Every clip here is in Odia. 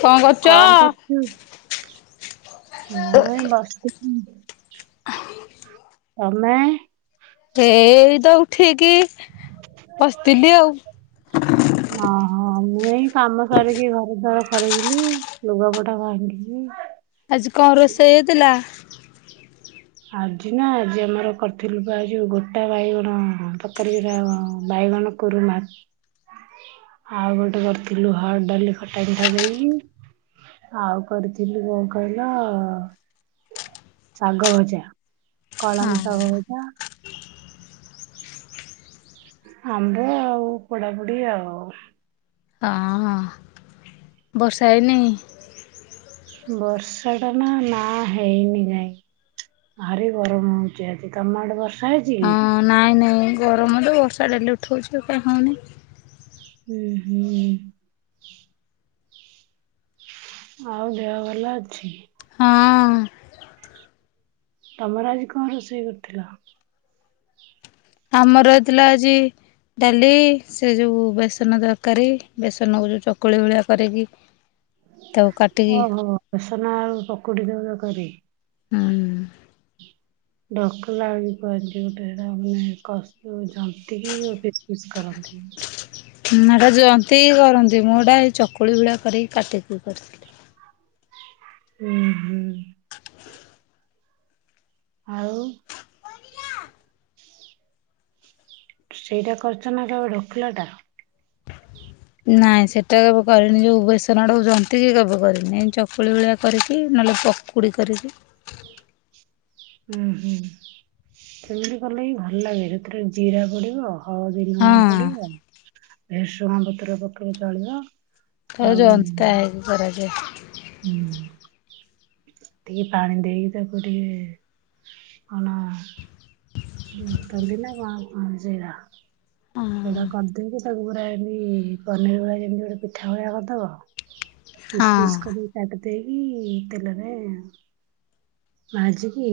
କଣ କରୁଛ? କଣ କରୁଛୁ? ମୁଁ ଏଇ ବସିଥିଲି। ତମେ ଠିକ୍ କି ବସିଥିଲି ଆଉ ଓହୋ ମୁଁ ଏଇ କାମ ସରିକି ଘର ଦ୍ଵାର ଖରିକିଲି ଲୁଗାପଟା ଭାଙ୍ଗି ଆଜି କଣ ରୋଷେଇ ହେଇଥିଲା? ଆଜି ନା ଆଜି ଆମର କରିଥିଲୁ ବା ଯୋଉ ଗୋଟା ବାଇଗଣ ତରକାରୀ ଗୁଡା ବାଇଗଣ କରୁମା ଆଉ ଗୋଟେ କରିଥିଲୁ ହରଡ ଡାଲି ଖଟା ମିଠା ଦେଇକି ଆଉ କରିଥିଲୁ କଣ କହିଲ ଶାଗ ଭଯା କଳମ ହଁ ଶାଗ ଭଜା [inaudible] ଆମ୍ଭ ଆଉ ପୋଡ଼ା ପଡି ଆଉ ଓହୋ ବର୍ଷା ହେଇନି ବର୍ଷା ଟା ନା ନା ହେଇନି କାଇଁ ଭାରି ଗରମ ହଉଚି ଆଜି ତମ ଆଡେ ବର୍ଷା ହେଇଛି ହଁ କି? ନାଇଁ ନାଇଁ ଗରମରୁ ବର୍ଷା ଡେଲି ଉଠଉଛି କାଁଇ ହେଉନି ହୁଁ ହୁଁ ଆଉ ଦେହ ଭଲ ଅଛି ହଁ ତମର ଆଜି କଣ ରୋଷେଇ କରିଥିଲ? ଆମର ହେଥିଲା ଆଜି ଡାଲି ସେ ଯଉ ବେସନ ତରକାରୀ ବେସନକୁ ଯେଉଁ ଚକୁଳି ଭଳିଆ କରିକି ତ କାଟିକି ଆଉ ପକୁଡି ତରକାରୀ ହୁଁ। [unintelligible] ନା ଏଟା ଯନ୍ତିିକି କରନ୍ତି ମୁଁ ଏଟା ଏଇ ଚକୁଳି ଭଳିଆ କରିକି କାଟିକି କରିଥିଲି। [unintelligible] ଆଉ। ସେଇଟା କରିଛ ନା କେଉ ଢୋକିଲ ଟା ନାଇଁ ସେଟା କେବେ କରିନି ଯୋଉ ବେସନା ଆଡକୁ ଜନ୍ତି କିି କେବେ କରିନି ଚକୁଳି ଭଳିଆ କରିକି ନହେଲେ ପକୁଡି କରିକି। ହୁଁ ହୁଁ ସେମିତି କଲେ ହିଁ ଭଲ ଲାଗେ ସେଥିରେ ଜିରା ପଡିବ। ହଁ [unintelligible] ଭେରସୁଂଗା ପତ୍ର ପକେଇଲେ ଚଳିବ। ତାକୁ ଆଉ ଯନ୍ତା ହେଇକି କରାଯାଏ। ହୁଁ ଟିକେ ପାଣି ଦେଇକି ତାକୁ ଟିକେ କଣ [unintelligible] ସେଇଟା ହଁ କରଦେଇକି ତାକୁ ପୁରା ଏମିତି ପନିର ଭଳିଆ ଯେମିତି ଗୋଟେ ପିଠା ଭଳିଆ କରିଦବ। ପିସ ହଁ ପିସ କରିକି କାଟି ଦେଇକି ତେଲରେ ଭାଜିକି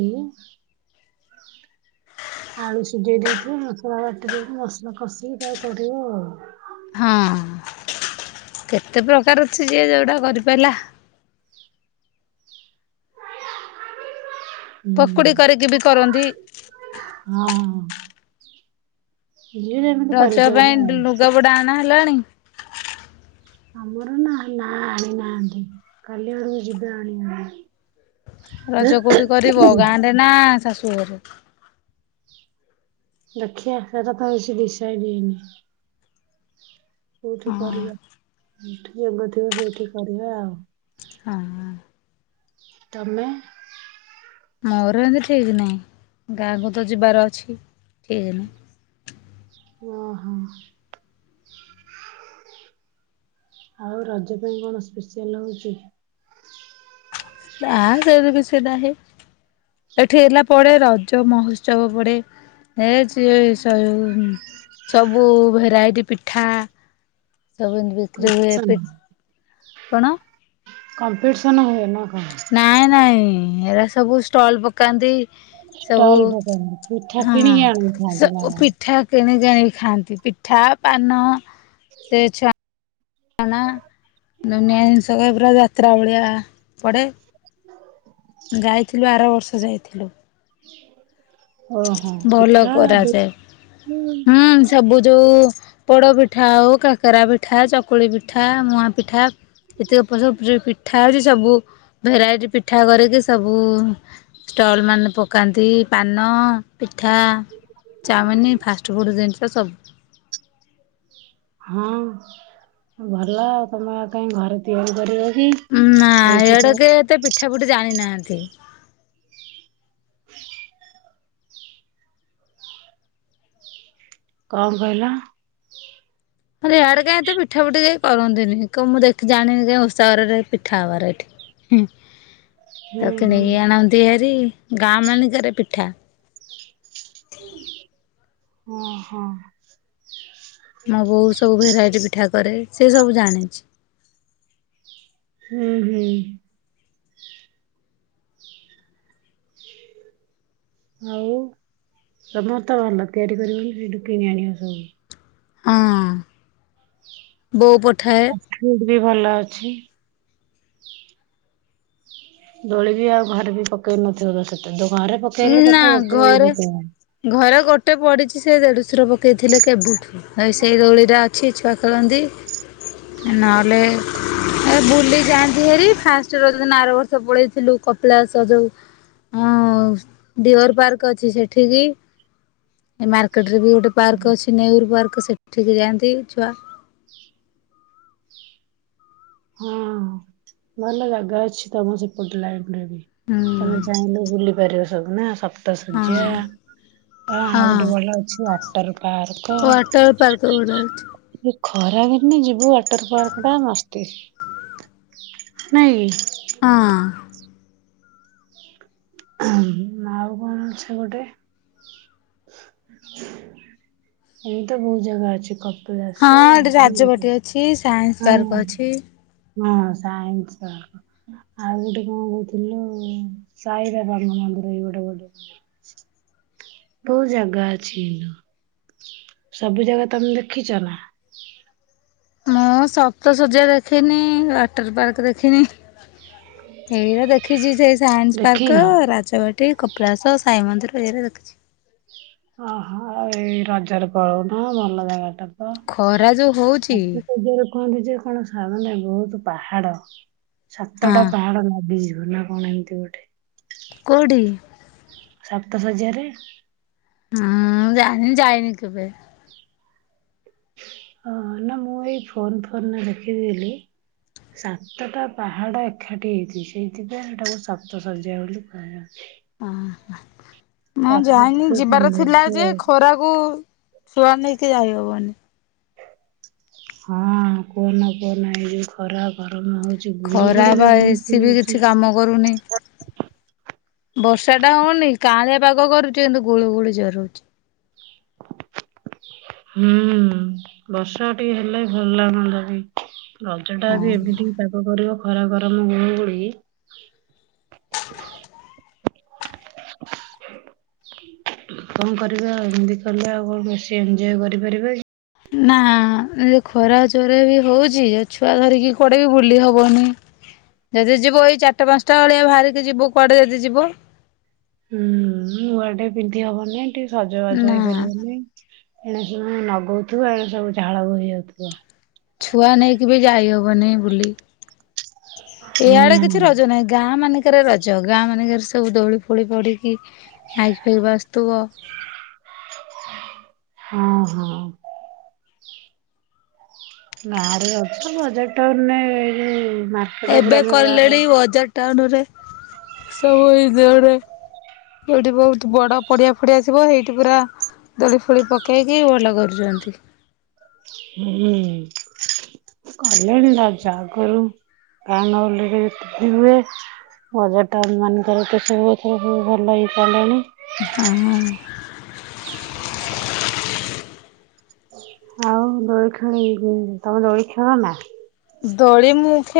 ଆଳୁ ସିଝେଇ ଦେଇଥିବ ମସଲା ବାଟି ଦେଇକି ମସଲା କଷିକି ତାକୁ କରିବ ଆଉ। ହଁ କେତେ ପ୍ରକାର ଅଛି ଯିଏ ଯୋଉଟା କରିପାରିଲା। ହୁଁ ପକୁଡି କରିକି ବି କରନ୍ତି। ହଁ ଯିଏ ଯେମିତି ରଜ କରିପାରିଲା ପାଇଁ ଆଉ। ଲୁଗା ପଟା ଆଣା ଆଣିଲଣି? ଆମର ନା ନା ଆଣିନାହାନ୍ତି କାଲି ଆଡକୁ ଯିବେ ଆଣିବାକୁ। ରଜ କଉଠି କରିବ ଗାଁରେ ନା ଶାଶୁ [unintelligible] ଦେଖିଆ, ସେଇରା ତ ଆଉ କିଛି ଡିସାଇଡ଼ ହେଇନି। କୋଉଠି ହଁ କରିବା? ଯଉଠି ଯୋଗ ଥିବ ସେଇଠି କରିବା ଆଉ। ହଁ। ତମେ? ମୋର ଏମତି ଠିକ ନାହିଁ। ଗାଁକୁ ତ ଯିବାର ଅଛି। ହୁଁ, ଠିକ ନା? ଓ ହଁ। ଆଉ ରଜ ପାଇଁ କଣ ସ୍ପେସିଆଲ ହଉଛି? ଆ ସେମିତି କିଛି ନାହିଁ, ଏଠି ହେଲା ପଡେ ରଜ ମହୋତ୍ସବ ପଡେ, ଏ ଚିଏ ସବୁ ସବୁ ଭେରାଇଟି ପିଠା ସବୁ ଏମତି ବିକ୍ରି ହୁଏ। ପି କମ୍ପିଟିସନ କଣ? କମ୍ପିଟିସନ ହୁଏ ନା କ ନାଇଁ, ନାଇଁ ଏଇରା ସବୁ ଷ୍ଟଲ୍ ପକାନ୍ତି ସବୁ ଷ୍ଟଲ୍ ପକାନ୍ତି। ପିଠା ହଁ କିଣିକି ଆଣିକି ଖାଆନ୍ତି ନା କଣ? ନିଜେ ଆଣି ଖାଆନ୍ତି। ପିଠା, ପାନ ସେ ଛୁଆ ଅନା ଦୁନିଆ ଜିନିଷ କ ପୁରା ଯାତ୍ରା ଭଳିଆ ପଡେ। ଯାଇଥିଲୁ ଆର ବର୍ଷ ଯାଇଥିଲୁ ଓହୋ ଭଲ ପିଠା କରାଯାଏ ଦେଇକି ହୁଁ ସବୁ ଯୋଉ ପୋଡ ପିଠା ଆଉ କାକରା ପିଠା ଚକୁ - ଚକୁଳି ପିଠା ମୁଆ ପିଠା ଏତିକ ସବୁ ପିଠା ହେଉଛି ସବୁ ଭେରାଇଟି ପିଠା କରିକି ସବୁ ଷ୍ଟଲ ମାନେ ପକାନ୍ତି ପାନ ପିଠା ଚାଉଓମିନ ଫାଷ୍ଟଫୁଡ଼୍ ଜିନିଷ ସବୁ ହଁ ଭଲ ଆଉ ତମେ କାହିଁ ଘରେ ତିଆରି କରିବେ ନା ଏଗୁଡାକ ଏତେ ପିଠା ପୁଠି ଜାଣିନାହାନ୍ତି [unintelligible] କଣ କହିଲ ଇଆଡେ କାଇଁ ଏତେ ପିଠା ପୁଠି କେଇ କରନ୍ତିନି କଣ ମୁଁ ଦେଖି ଜାଣିନି କାଇ ଉଷାହରରେ ପିଠା ହବାର ଏଠିଁ ହୁଁ ତା କେ ହୁଁ ନେଇ ଆଣନ୍ତି ହାରି ଗାଁ ମାନକରେ ପିଠା ଓଁ ହୋ ମୁଁ ବୋଉ ସବୁ ଭେରାଇଟି ପିଠା କରେ ସେ ସବୁ ଜାଣିଛି। ହୁଁ ହୁଁ। ଆଉ [unintelligible] ଭଲ ତିଆରି କରିବନି ସେଇଠୁ କିଣି ଆଣିବା ସବୁ। ହଁ ବୋଉ ପ [unintelligible] ଭଲ ଅଛି ଦୋଳି ବି ଆଉ ଘରେ ବି ପକେଇ ନଥିବ ତ ସେତେ - ଘରେ ପକେଇଲେ ନା କେତେ ଗୋଟେ ଘରେ [unintelligible] ଘରେ ଗୋଟେ ପଡ଼ିଛି ସେ ଦେଢ଼ସୁର ପକେଇଥିଲେ କେବେ ଏଇ ସେଇ ଗଳି ଟା କିଛି ଛୁଆ ଖେଳନ୍ତି ନହେଲେ ବୁଲି ଯାଆନ୍ତି ହେରି ଫାଷ୍ଟ ରଜ ଦିନ ଆର ବର୍ଷ ପଳାଇଥିଲୁ କପିଳାସ ଯେଉ ଡିଅର ପାର୍କ ଅଛି ସେଠିକି ମାର୍କେଟ ରେ ବି ଗୋଟେ ପାର୍କ ଅଛି ନେହୁର ପାର୍କ ସେଠିକି ଯାଆନ୍ତି ଛୁଆ। ହଁ ଭଲ ଜାଗା ଅଛି ତମ ସେପଟ ଲାଇନ୍। ହୁଁ ତମେ ଚାହିଁଲେ ବୁଲି ପାରିବ। ସବୁ ନା ରକ୍ତ ଶଯ୍ୟା ହଁ ଆଉ ଗୋଟେ ଭଲ ଅଛି ଆ ଟା ରୁ ୱେଟର ପାର୍କ ଗୋଟେ ଅଛି। ଏ ଖରା ବି ଆମେ ଯିବୁ ୱାଟର ପାର୍କ ଟା ମସ୍ତି ନାଇଁ ହଁ। ମା ଆଉ କଣ ଅଛି ଗୋଟେ ଏମିତି ବହୁତ ଜାଗା ଅଛି। କପିଳାସ ହଁ ଏଠି ରାଜବାଟି ଅଛି। ସାଇନ୍ସ ହଁ ପାର୍କ ଅଛି। ହଁ ସାଇନ୍ସ ପାର୍କ ଆଉ ଗୋଟେ କଣ କହୁଥିଲୁ ସହିରାବାଗ ମନ୍ଦିର ଏଇ ଗୋଟେ କୋଉଠି ଅଛି। ବହୁତ ଜାଗା ଅଛି କିନ୍ତୁ ସବୁ ଜାଗା ତମେ ଦେଖିଛ ନା? ମୁଁ ସପ୍ତଶଯ୍ୟା ଦେଖିନି ୱାଟର ପାର୍କ ଦେଖିନି ଏଇଟା ଦେଖିଛି ସେ ସାଇନ୍ସ ଦେଖିନ? ପାର୍କ ରାଜବାଟି କପିଳାସ ସାଇ ମନ୍ଦିର। ବରେ ଦେଖିଛି। ଅହୋ ଏଇ ରଜରେ ପଳଉନ ଭଲ ଜାଗାଟା ଖରା ଯୋଉ ହଉଛି କୁହନ୍ତିୁ ଯେ କଣ ସମାନେ ବହୁତ ପାହାଡ ହଁ ସାତଟା ପାହାଡ ଲାଗିଯିବ ନା କଣ ଏମିତି ଗୋଟେ କୋଉଠି? ସପ୍ତଶଯ୍ୟା ରେ ହୁଁ ଜାଣିନି ଯାଇନି କେବେ। ହଁ ନା ମୁଁ ଏଇ ଫୋନ ଫୋନ ଦେଖିଥିଲି ସାତଟା ପାହାଡ ଏକାଠି ହେଇଛି ସେଇଥିପାଇଁ ସେଟାକୁ ସ୍ତ ସଜା ବୋଲି କୁହାଯାଉଛି। ଉଁ ହୁଁ। ହଁ ଯାଇନି ପ୍ରାକୃତିକ ଯିବାର ଥିଲା ସୌନ୍ଦର୍ଯ୍ୟ ଯେ ଆଉ। ଖରାକୁ ଛୁଆ ନେଇକି ଯାଇହବନି। ହଁ କୁହନା କୁହନା ଏ ଯୋଉ ଖରା ଗରମ ହଉଛି ଗୁଳୁ ଖରା ଗୁଳି ବା ବି ବହୁତ ଏସି ବି ହଉଛି। କିଛି କାମ କରୁନି ବର୍ଷା ଟା ହଉନି କାଳେ ପାଗ କରୁଛି କିନ୍ତୁ ଗୁଳୁ ଗୁଳୁ ଜୋରେ ହେଉଛି। ହୁଁ ବର୍ଷା ଟିକେ ହେଲେ ଭଲ ଲାଗନ୍ତା ବି। ରଜ ଟା ହଁ ଯଦି ଏମିତିି ପାଗ କରିବ ଖରା ଗରମ ଗୁଳୁଗୁଳି କଣ କରିବାଆଉ ଏମିତି କଲେ ଆଉ କଣ ବେଶୀ ଏଞ୍ଜୟ୍ କରିପାରିବା କି? ନା ଏ ଖରା ଜୋରେ ବି ହଉଛି ଛୁଆ ଧରିକି କୁଆଡେ ବି ବୁଲି ହବନି ଯଦି ଯିବ ଏଇ ଚାରିଟା ପାଞ୍ଚଟା ଭେଳିଆ ବାହାରିକି ଯିବ କୁଆଡେ ଯଦି ଯିବ। ହୁଁ, ନୁଆଟେ ପିନ୍ଧି ହବନି। ଟିକେ ସଜବାଜ ନା ହେଇପାରିବନି। ଏଣେ ସବୁ ନଗଉଥିବ ଏଣ ସବୁ ଝାଳ ବୋହିଯାଉଥିବ। ଛୁଆ ନେଇକି ବି ଯାଇ ହବନି ବୁଲି। ଏଇଆଡେ କିଛି ହୁଁ। ରଜ ନାହିଁ, ଗାଁ ମାନଙ୍କରେ ରଜ, ଗାଁ ମାନଙ୍କରେ ସବୁ ଦୋଳି ଫୋଳି ପଡିକି, ମାଇକି ଫାଇକ ବାଜୁଥିବ। ହଁ ହଁ। ଗାଁରେ ଅଛ, ବଜାର ଟାଉନ୍ ରେ ଏଇ ଯୋଉ ମାର୍କେଟ ଉପରେ ଏବେ ଆମର ଯାହାର କଲେଣି ବଜାର ଟାଉନ୍ ସବୁ ଏଇ ଯଉରେ, ଯଉଠି ବହୁତ ବଡ ପଡିଆ ଫଡିଆ ଥିବ, ସେଇଠି ପୁରା ଦୋଳି ଫୁଳି ପକେଇକି ଭଲ କରୁଛନ୍ତି। ହୁଁଁ, କଲେଣି ରଜ ଆଗରୁ ଟାଉନ୍ ହଲ୍ ରେ ବି ହୁଏ, ବଜାର ଟାଉନ୍ ମାନଙ୍କର ତ ସବୁଥର ଭଲ ହେଇପାରିଲଣି। ହଁ ହ। ଆଉ ଦୋଳି ଖେଳି, [unintelligible] ତମେ ଦୋଳି ଖେଳ ନା? ଦୋଳି ମୁଁ ଖେ